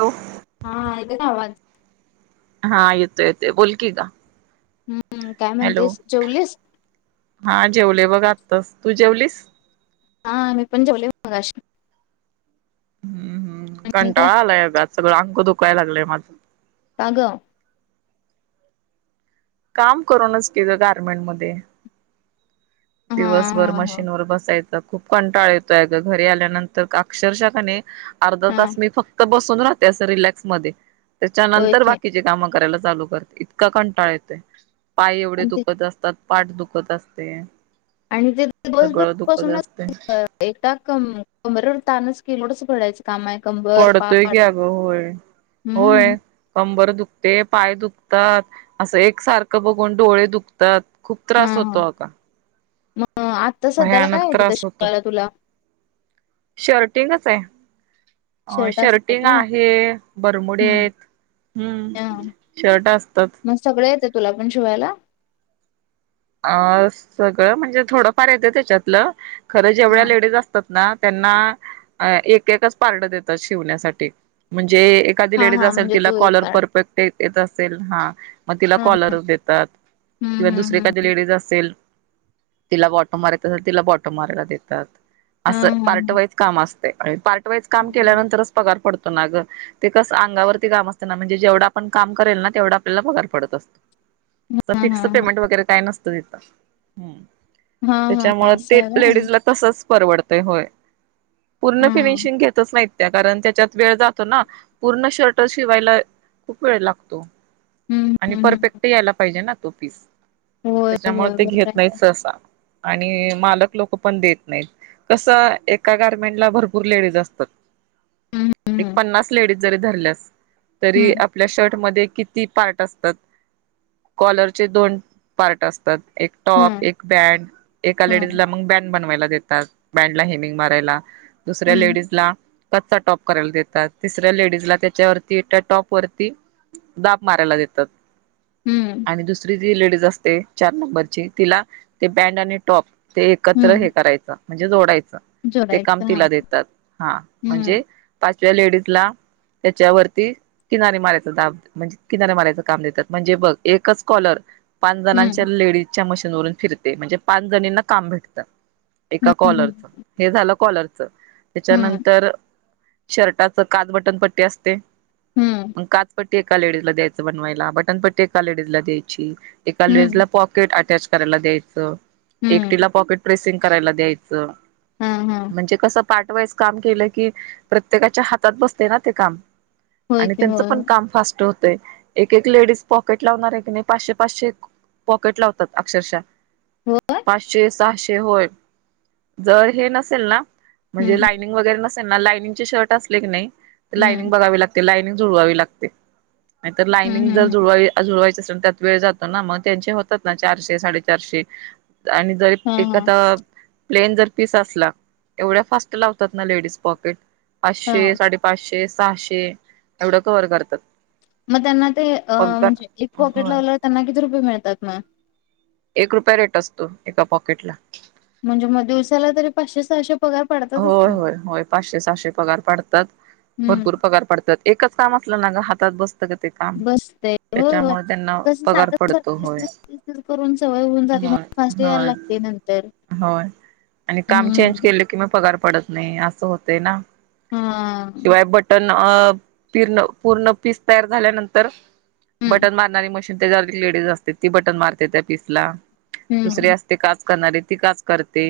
Hello हा येतोय का आवाज? हा येतोय येतोय बोल की ग. हं काय हॅलो म्हणतेस जेवलीस? हा जेवले बघ आताच तू जेवलीस? हां मी पण जेवले मगाशीच. हम्म हम्म आणि काय कंटाळा आलाय आग सगळं अंग दुखायला लागलंय माझं. का ग? काम करूनच की ग गार्मेंट मध्ये. हा दिवसभर हा हा मशीन वर बसायचं. खूप कंटाळा येतोय ग घरी आल्यानंतर अक्षरशः कनाय अर्धा हा तास मी फक्त बसून राहते, अस रिलॅक्स मध्ये होय त्याच्यानंतर की बाकी काम करायला चालू करते इतका कंटाळ येतोय. पाय एवढे आणि ते दुखत असतात. पाठ दुखत असते. आणि ते दिवसभर सगळं दुखत बसूनच असते [unintelligible] एकटा क कमरवर तानच कि लोडच पडायच. काम आहे क [unintelligible] पडतोय की अगं होय हम्म होय. कंबर दुखते, पाय दुखतात असं एक सारखं बघून डोळे दुखत तर खूप त्रास होतो अग. अ आत्ता सध्याला काय आहे तिथं त्रास होतो शिकवायला तुला? शर्टिंगच आहे. अ शर्ट असतात शर्टिंग होय आहे बरमुडे हम्म आहेत हम्म, शर्ट असतात. सगळं येतंय तुला पण शिवायला? अ सगळं म्हणजे थोडंफार येतं त्याच्यातलं खरं हा जेवढ्या लेडीज असतात. त्यांना एक एकच पार्ट देतात शिवण्यासाठी म्हणजे एखादी हा लेडीज हा असेल म्हणजे तिला तू एक कॉलर पार्ट परफेक्ट असेल तिला हम्म कॉलरच देतात मग हम्म दुसरी हम्म एखादी लेडीज असेल तिला बॉटम मारायच असेल तिला बॉटम मारायला देतात. असं हम्म हम्म पार्ट हम्म वाईज काम असतय. पार्ट वाईज काम हम्म केल्यानंतरच पगार पडतो ना ग. ते कसं अंगावरती काम असतना म्हणजे जेवढं आपण काम करेल ना तेवढा आपल्याला पगार पडत असतो. हम्म फिक्स हम्म पेमेंट वगैरे काय नसतं तिथं. हा हा हा त्याच्यामुळे असं ते आहे व्हय लेडीजला तसचं परवडतंय होय हा पूर्ण फिनिशिंग घेतच नाही. त्या कारण त्याच्यात वेळ जातो ना पूर्ण शर्ट शिवायला खूप वेळ लागतो. हम्म हम्म आणि हम्म परफेक्ट यायला पाहिजे ना तो पीस, होय त्याच्यामुळे होय ते बरोबर घेत आहे. नाहीत सहसा आणि मालक लोक पण देत नाहीत. कसं एका गारमेंटला भरपूर लेडीज असतात. हम्म एक हम्म पन्नास लेडीज जरी धरल्यास तरी आप प आपल्या शर्ट मध्ये किती पार्ट असतात कॉलरचे दोन पार्ट असतात, एक टॉप हम्म एक बँन एका हम्म लेडीजला मग बँन बनवायला देतात. बँडला हेमिंग मारायला दुसऱ्या हम्म हम्म लेडीज ला. कच्चा टॉप करायला देतात तिसऱ्या लेडीज ला त्याच्यावरती त्या टॉप वरती दाब मारायला देतात. हम्म आणि दुसरी जी लेडीज असते चार नंबरची तिला ते पॅन्ट आणि टॉप. ते एकत्र हे हम्म करायचं म्हणजे जोडायचं ते काम जोडायचं हा तिला देतात हा हम्म म्हणजे पाचव्या लेडीजला त्याच्यावरती किनारे मारायचे दाब म्हणजे किनारीे मार्यायचं काम देतात म्हणजे बघ एकच कॉलर पाच जणांच्या हम्म लेडीजच्या मशीनवरून फिरते म्हणजे पाच जणींना काम भेटतं. एका हम्म कॉलरच हे झालं कॉलरच हम्म त्याच्यानंतर शर्टाच काज बटनपट्टी असते हम्म मग काज पट्टी एका लेडीज ला द्यायचं बनवायला बटन पटी एका लेडीज ला द्यायची एका लेडीज हम्म ला पॉकेट अटॅच करायला द्यायचं हम्म एकटीला पॉकेट प्र्रेसिंग करायला द्यायचं ह्म ह्म म्हणजे कसं पार्ट वाईज काम केलं की प्रत्येकाच्या हातात बसतंय ना ते काम होय आणि की त्यांचं होय पण काम फास्ट होतंय एक एक लेडीज पॉकेट लावणार आहे की नाही पाचशे पाचशे पॉकेट लावतात अक्षरशा हो पाचशे सहाशे होय. जर हे नसेल ना म्हणजे हम्म लायनिंग वगैरे नसेल ना लायनिंगचे शर्ट असले की नाही तर हम्म लायनिंग बघावी लागते लायनिंग जुळवावी लागते नाही तर हम्म लायनिंग हम्म जर हम्म जुळवावी जुळवायची असेल तर त्या वेळ जातो ना मग त्यांचे होतात ना चारशे साडे चारशे जरी हा हा एखाद प्लेन जर पीस असला एवढ्या फास्ट लावतात ना लेडीज पॉकेट पाचशे हा साडेपाचशे सहाशे एवढं कव्हर करतात. मग त्यांना तेअ पगार म्हणजे एक पॉकेट होय लावल्यावर त्यांना किती रुपये मिळतात मग? एक रुपया रेट असतो एका पॉकेट ला, म्हणजे मग दिवसाला तरी पाचशे सहाशे पगार पडतातच होय की होय होय पाचशे सहाशे पगार पाडतात हम्म भरपूर पगार पाडतात. एकच काम असलं ना हातात बस ते काम बसते होय होय त्याच्यामुळे त्यांना कसं पगार सारखं पडतो सारखं तेच होय. तेच तेच तेच करून सवय हुन जाती मग होय फास्ट यायला होय लागते नंतर. होय आणि काम चेंज हम्म केल कि म पगार पडत नाही असं होत ना, हा शिवाय बट बटन प पूर्ण पीस तयार झाल्यानंतर हम्म बटन मारणारी मशी त्याच्यावरती लेडीज असते ती बटन मारते त्या पीस ला दुसरी हम्म अस ते काज करणारे ती काज करते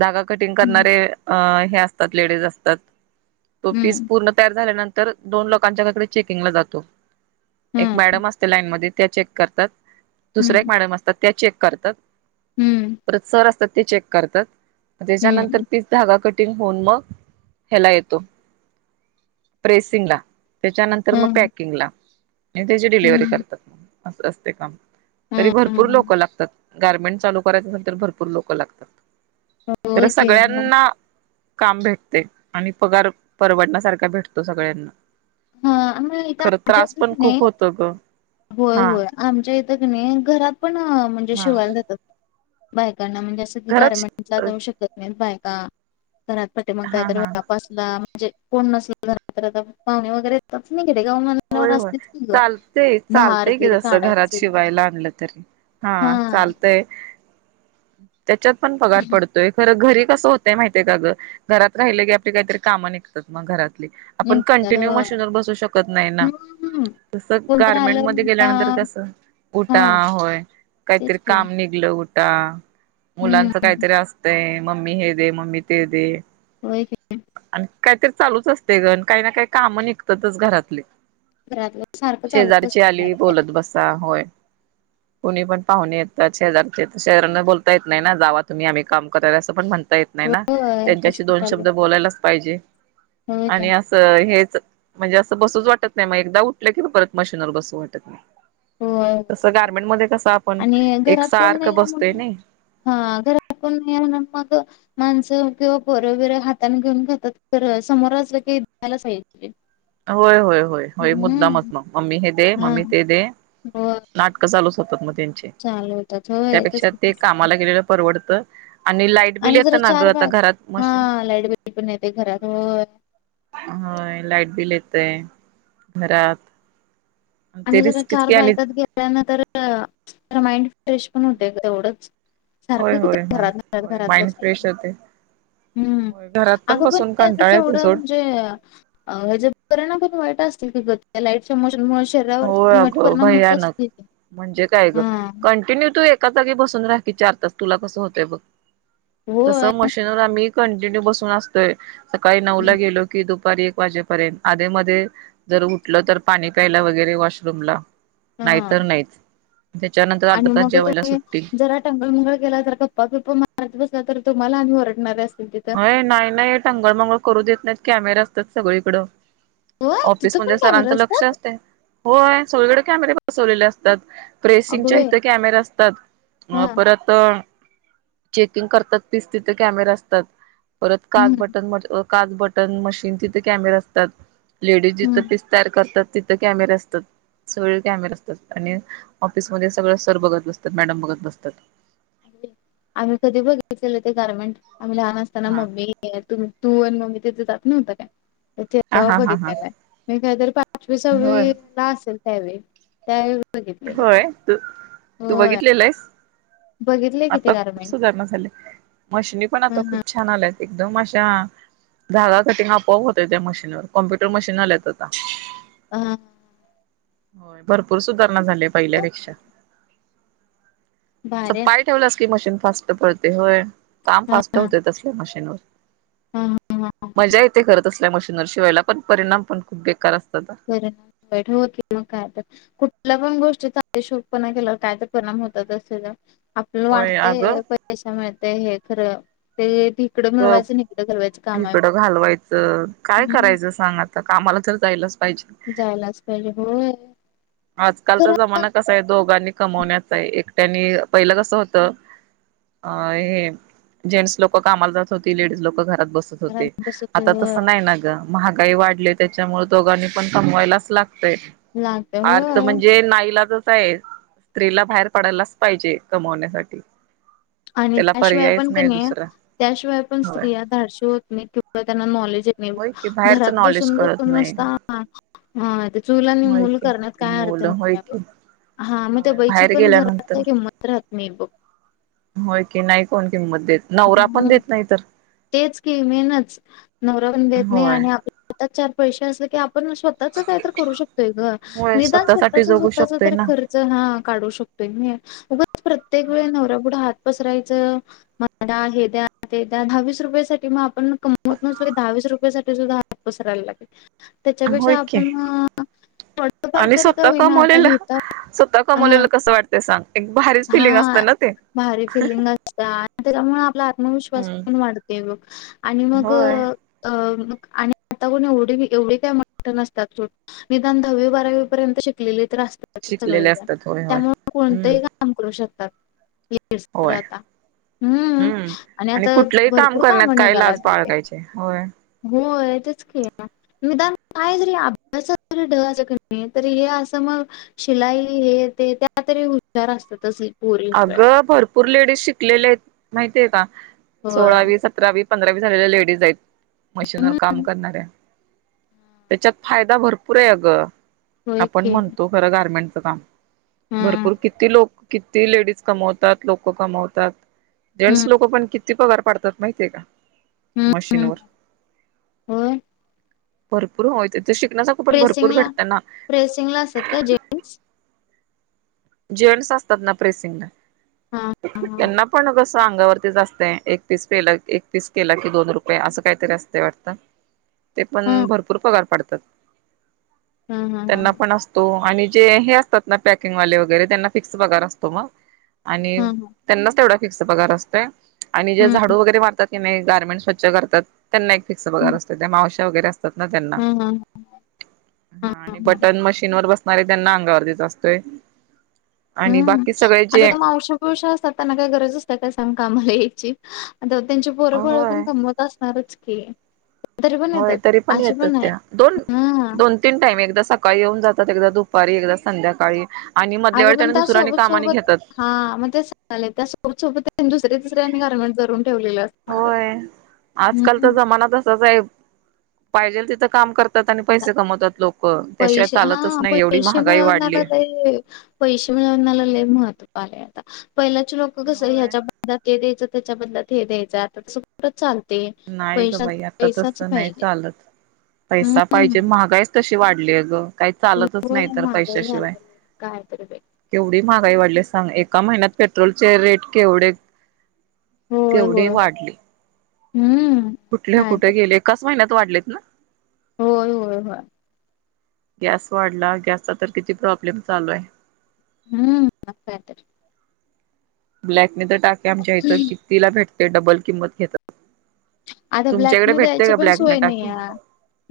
धागा कटिंग हम्म करणारे अ हे असतात लेडीज असतात तो पिस हम्म पूर्ण त झाल्या नंतर तर दोन लोकांच्याकडे चेकिंगला जातो एक हम्म मॅडम असते लाईनमध्ये त्या चेक करतात दुसऱ्या एक हम्म मॅडम असतात त्या चेक करतात. हम्म परत सर असतात ते चेक करतात म त्याच्यानंतर हम्म तीच धागा कटिंग होऊन मग ह्याला येतो प्रेसिंग ला. त्याच्यानंतर मग हम्म पॅकिंगला अन त्याची डिलिव्हरी हम्म करतात. अस असते काम. तरी भरपूर हम्म लोकं लागतात गार्मेंट चालू करायच म्हण तर भरपूर लोकं लागतात. हो होय की. मग स्यांना काम भेटते आणि पगार परवडण्यासारखा भेटतो सगळ्यांना हा मग इथं खरं आमच्या त्रास इथं पण की नाही खूप होतो ग होय हा होय आमच्या इथं क नाही घरात पण म्हणजे हा शिवायला जातात बायकांना म्हणजे घरात गमें जाऊ शकत नाही बाय घरातट म हा हा का्या म्हणजे कोण नसला झा तर आता पाहुणे वगैरे यच नाही गा होय होय चालतेय चालतेय की बीर जसं घरात काढायचं शिवायला आणलं तरी हा चालतय त्याच्यात पण पगार पडतो खरं घरी कसं होतंय माहिितय का गं घरात राहिलं की आपली काहीतरी कामं घरातली आपण निघतात कंटिन्यू होय मशीन बसू शकत हम्म हम्म तस कोणतरी गारमेंट आलं म उलटा गेल्यानंतर कस हा उटा होय काहीतरी तेच की काम निघलं कुठ मुलांच हम्म काहीतरी असतंय मम्मी हे दे मम्मी ते दे हो क आणि काहीतरी चालूच असते गण काही ना काही काम निघतातच घरातले घरातलं सारखं चालूच शेजारची असतंय काय आली ना काय बोलत बसा होय कुणी पण पाहुणे येतात शेजरचे शेजरांना बोलता येत नाही ना जावा तुम्ही आम्ही काम करायला असं पण म्हणता येत नाही ना तर होय त्यांच्याशी तसं दोन कुठालं शब्द बोलायलाच पाहिजे होय आणि काय अस हेच म्हणजे असं बसूच वाटत नाही मग एकदा उठलं कि परत मशीनवर बसू वाटत नाही हो तस गार्मेंट मध्ये कस आणि घरात कोण नाही आहे म्हणून हा घरात कोण नाही आहे म्हणून मग माणसं किंवा पर वगैरे हातने घेऊन खातात ख समोर असलं की मला स होय होय होय होय मुद्दामच मग मम्मी हे दे मम्मी ते दे ब नाटकं चालूच होतात मग त्यांचे होय तेच त्यापेक्षा ते कामाला गेलेलं परवडत आणि ला आणि जरा चार बाग हा लाईट बिल पण येते घरात होय हो लाइट बिल येतय घरात ते आणि जरा रिस्कीच चार की आणि बायकात गेल्यान तर माइंड फ्रेश पण होते तेवढंच होय सारखं होय किती होय घरात घरात होय घरात माइंड बसायचं फ्रेश होते. हम्म होय घरात अगं बसून पण कंटाळा येतोय यावढं सोड म्हणजे अ ह्याचे परिणाम पण वाईट असतील क लाईटशनमुळे हो अगं भयानक म्हणजे काय ग हा कंटिन्यू तू एक एका जागी बसून रा क चार तास तुला कसं होतय बघ तस होय मशीनवर आम्ही कंटिन्यू बसून असतोय, सकाळी नऊ ला गेलो की दुपारी एक वाजेपर्यंत आधी मध्ये जर उठलो तर पाणी प्यायला वग वगैरे वॉशरूम ला हा नाहीतर नाहीच त्याच्यानंतर अर्धा तास जेवायला सुट्टी. टंगळ मंगळ गेला तर गप्पा मारत बसला तर तुम्हाला आम्ही वरडणारच ऐ नाय नाय टंगळ मंगळ करू देत नाहीत कॅमेरा असतात सगळीकडं. होय तिथं पण ऑफिसमध्येध्ये कॅमेरा सरांचं लक्ष असतात असते होय सगळीकडे कॅमेरे बसवलेले असतात अगं प्रेसिंगच्या बाई इथे कॅमेरा असतात हा अ परत चेकिंग करतात तीच तिथे कॅमेराे असतात परत काच हम्म बटन काच बटन मशीन तिथे कॅमेराे असतात लेडीज जिथं हम्म. तयार करतात तिथं कॅमेरे असतात सगळे कॅमेर असतात आणि ऑफिसमध्ये सगळं सर बघत बसतात मॅडम बघत बसतात आम्ही कधी बघितलेले ते गार्मेंट आम्ही लहान असताना हा मम्मी त तू आणि मम्मी तिथे जात नव्हता काय [unintelligible] हा तेव्हा हा हा हा बघितल्याला हाय मी काहीतरी पाचवी होय सहावीला असेल त्यावेळी त्यावेळी बघितलेलं ते होय तू तू होय बघितलेलं हेस? बघितलंय कि ते आता खूप गारमेंट सुधारणा झाले मशिनी पण आता ह खूप छान आल्यात एकदम अशा धागा कटिंग आपोआप होतय त्या मशीनवर कॉम्प्युटर मशीन आल्यात आता. अ हा. होय भरपूर सुधारणा झाले पहिल्यापेक्षा. असं भारी आहे पाय ठेवलस की मशीन फास्ट पळतय होय. काम हा फास्ट होतय तसल्या मशीनवर. हम्म हम्म. मजा येते खरं तसल्या मशीनवर शिवायला पण परिणाम पण खूप बेकार असतात अ. बर [unintelligible] मग काय तर. कुठल्या पण गोष्टीचा अतिशोकपणा केल्यावर काय तर परिणाम होतातच तेजा. आपलं होय अगं वाटतय पैशे मिळतय हे खरं ती गप इकडं घालवायचं काय हम्म करायचं सांग आ ता कामाला तर जायलाच पाहिजे. जायलाच पाहिजे होय. आजकालचा खरं जमाना कसाय दोघांनी कमवण्याचाय एकट्यानी पहिलं कसं होतं अ हे जेन्स लोकं कामाला जात होती लेडीज लोकं घरात बस त घरात होते. बसत आता होय तसं नाही ना ग. महागाई वाढली त्याच्यामुळं दोघांनी पण कमवायलाच लागतय. लागत आर्थ होय म्हणजे नाईलाजचाय स्त्रीला बाहेर पडायलाच पाहिजे कमवण्यासाठी. आणी त्याला त्याशिवाय पर्यायच पण नाही कणी दुसरा त्याशिवाय पण होय. स्त्रिया धाडशी होत नाहीत किंवा त्यांना नॉलेज ये त नाही होय की बाहेरच घरात नॉलेज बसून कळत बसून नाही नुसता अ ते चूल आणि मूल करण्यात काय अर्थ लव नाही हाय आहे बघ कि. हा, मग त्या बाईची पण घरात काय किंमत राहत नाही बघ. होय की नाही कोण किंमत देत. नवरा पण हम्म. देत नाही तर. तेच की मेनचं नवरा पण देत नाही होय आणि आपल्या हातात चार पैसे असले की आ पण स्वतःच काय तर करू शकतोय ग होय निदान स्वतःच स्वतःसाठी जगू स्वतःच शकतोय तरी ना खर चं हा काडू शकतोयनी उगच प्रत्येक वेळी नवऱ्यापुढं हात पसरायचं मा दा हे द्या ते द्या दहावीस रुपयसाठी मग आपण कमवत नसलो दहावीस रुपयासाठी सुद्धा पसरायल लागेल होय त्याच्यापेक्षा की आपण थोडंफार आणि तरी का स्वतः होईना आता कमवलेलं लिहिता स्वतः हा कमवलेलं कस वाट त सांग एक भारीच हा फिलिंग असतं ना ते. भारी फिलिंग असता आणि त्याच्यामुळं आपला आत्मविश्वास पण हम्म वाढतंय बघ आणि मग होय अ मग आणि आता कोणी एवढी बी एवढी काय मोठं नसत्यात सोड. निदान दहावी बारावी पर्यंत शिकलेली तर असतात शिकलेले सगळीजण असतात होय होय त्यामुळं हम्म कोणतही का काम करू शकतात [unintelligible] र होय आता. हम्म आणि आता कुठलंही भरपूर करण्यात काम काय लाज निघाल्यात. बाळगायची होय होय तेच कि. निदान काय जरी अभ्यासात जरी ढ असलं कनी तरी हे असं मग शिलाई हे ते त्यात तरी हुशार असतातचं गे. अगं भरपूर लेडीज शिकलेले आहेत माहितिये का सोळावी होय सत रावी पंधरावी झालेल्या लेडीज आहेत मशीनवर काम करणाऱ्या त्याच्यात फायदा भरपूर आहे अगं होय आपण की म्हणतो खरं गार्मेंटचं काम, हम्म भरपूर किती लोक ती लेडीज कमवतात लोकं कमवतात हम्म जेन्स लोकं पण कि ती पगार पाडतात माहितीये का हम्म हम्म मशीनवर? होय भरपूर होय ते ते शिकण्यासा प्रेसिंगला प्रेसिंगला असतात का जे जेन्स असतात ना प्रेसिंगला हा हा त्यांना पण कस अगावरतीच असतय एक पीस पेलं एक पीस केलं की दोन रुपये असं काहीतरी असतय वाटतं. ते हा पण हम्म भरपूर पगार पाडतात. हम्म त्यांना हम्म पण अस आणि जे हे असतात ना पॅकिंग वाले वगैरे त्यांना फिक्स पगार असतो मग आणि त्यांनाच तेवढा फिक्स पगार असतोय आणि जे हम्म झाडू वगैरे मारतात की नाही गार्मेंट स्वच्छ करतात. त्यांना एक फिक्स हम्म पगार हम्म असतो त्या मावश्या वगैरे असतात ना त्यांना. हम्म हम्म हम्म हा आणि हम्म हम्म बटन मशीन वर बसणारे त्यांना अंगावरतीच असतोय. आणि हम्म बाकी सगळे आता जे त्या मावश्या बीवश्या असतात त्यांना काय गरज असते काय सांग कामाला यायची. आता त्यांची पोरबाळ होय पण कमवत असणारच की. तरी पण होय येतात तरी पण असे येतात आहेत त्या दोन हा दोन तीन टाईम एकदा सकाळी येऊन जातात एकदा दुपारी एकदा संध्याकाळी. आणि मधल्या वेळी अगं पण त्यांनी त्या दुसरे आनी सोबत काम सोबत घेतात. हा मग ते [unintelligible] खूप सोपत दुसऱ्या तुसऱ्यांनी गारमेंट करून ठेवलेलं असणार आहे हम्म. मला तसचय. पाहिजेल तिथं काम करतात आणि पैसे कमवतात लोक त्याशिवाय पैसे हा चालतच नाही एवढी पैसे महागाई वाढली मिळवण्याला आहे. पैसे मिळवन्याला महत्व आलंय आता पहिलचे लोक कस होय. ह्या ते द्यायचं त्याच्या बधला ते हे द्यायचं आता त चालते नाही ग पैशा बाई आता पैसाच तसं नाही पाहिजे. चालत. पैसा हम्म पाहिजे महागाईच तशी वाढली ग. काही चालतच नाही होय तर महागाई पैशाशिवाय. झाल्या काय तर बाई केवढी महागाई वाढली सांग एका महिन्यात पेट्रोलचे रेट केवढे होय केवढी होय वाढली. हम्म कुठल्या काय कुठे तर गेले एकाच महिन्यात वाढलेत ना. होय होय होय गॅस वाढला गॅसचा तर किती प्रॉब्लेम चालू आहे. हम्म मकायतरी ब्लॅकने तर टाकी आमच्या इथं कितीला भेटते डबल किंमत घेतात. आता ब्लॅक तुमच्याकडे न भेटते द्यायची का पण ब्लॅकने सोय नाही टाकी? या.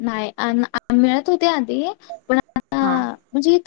नाही मिळत होती आधी पण हा. म्हणजे इथ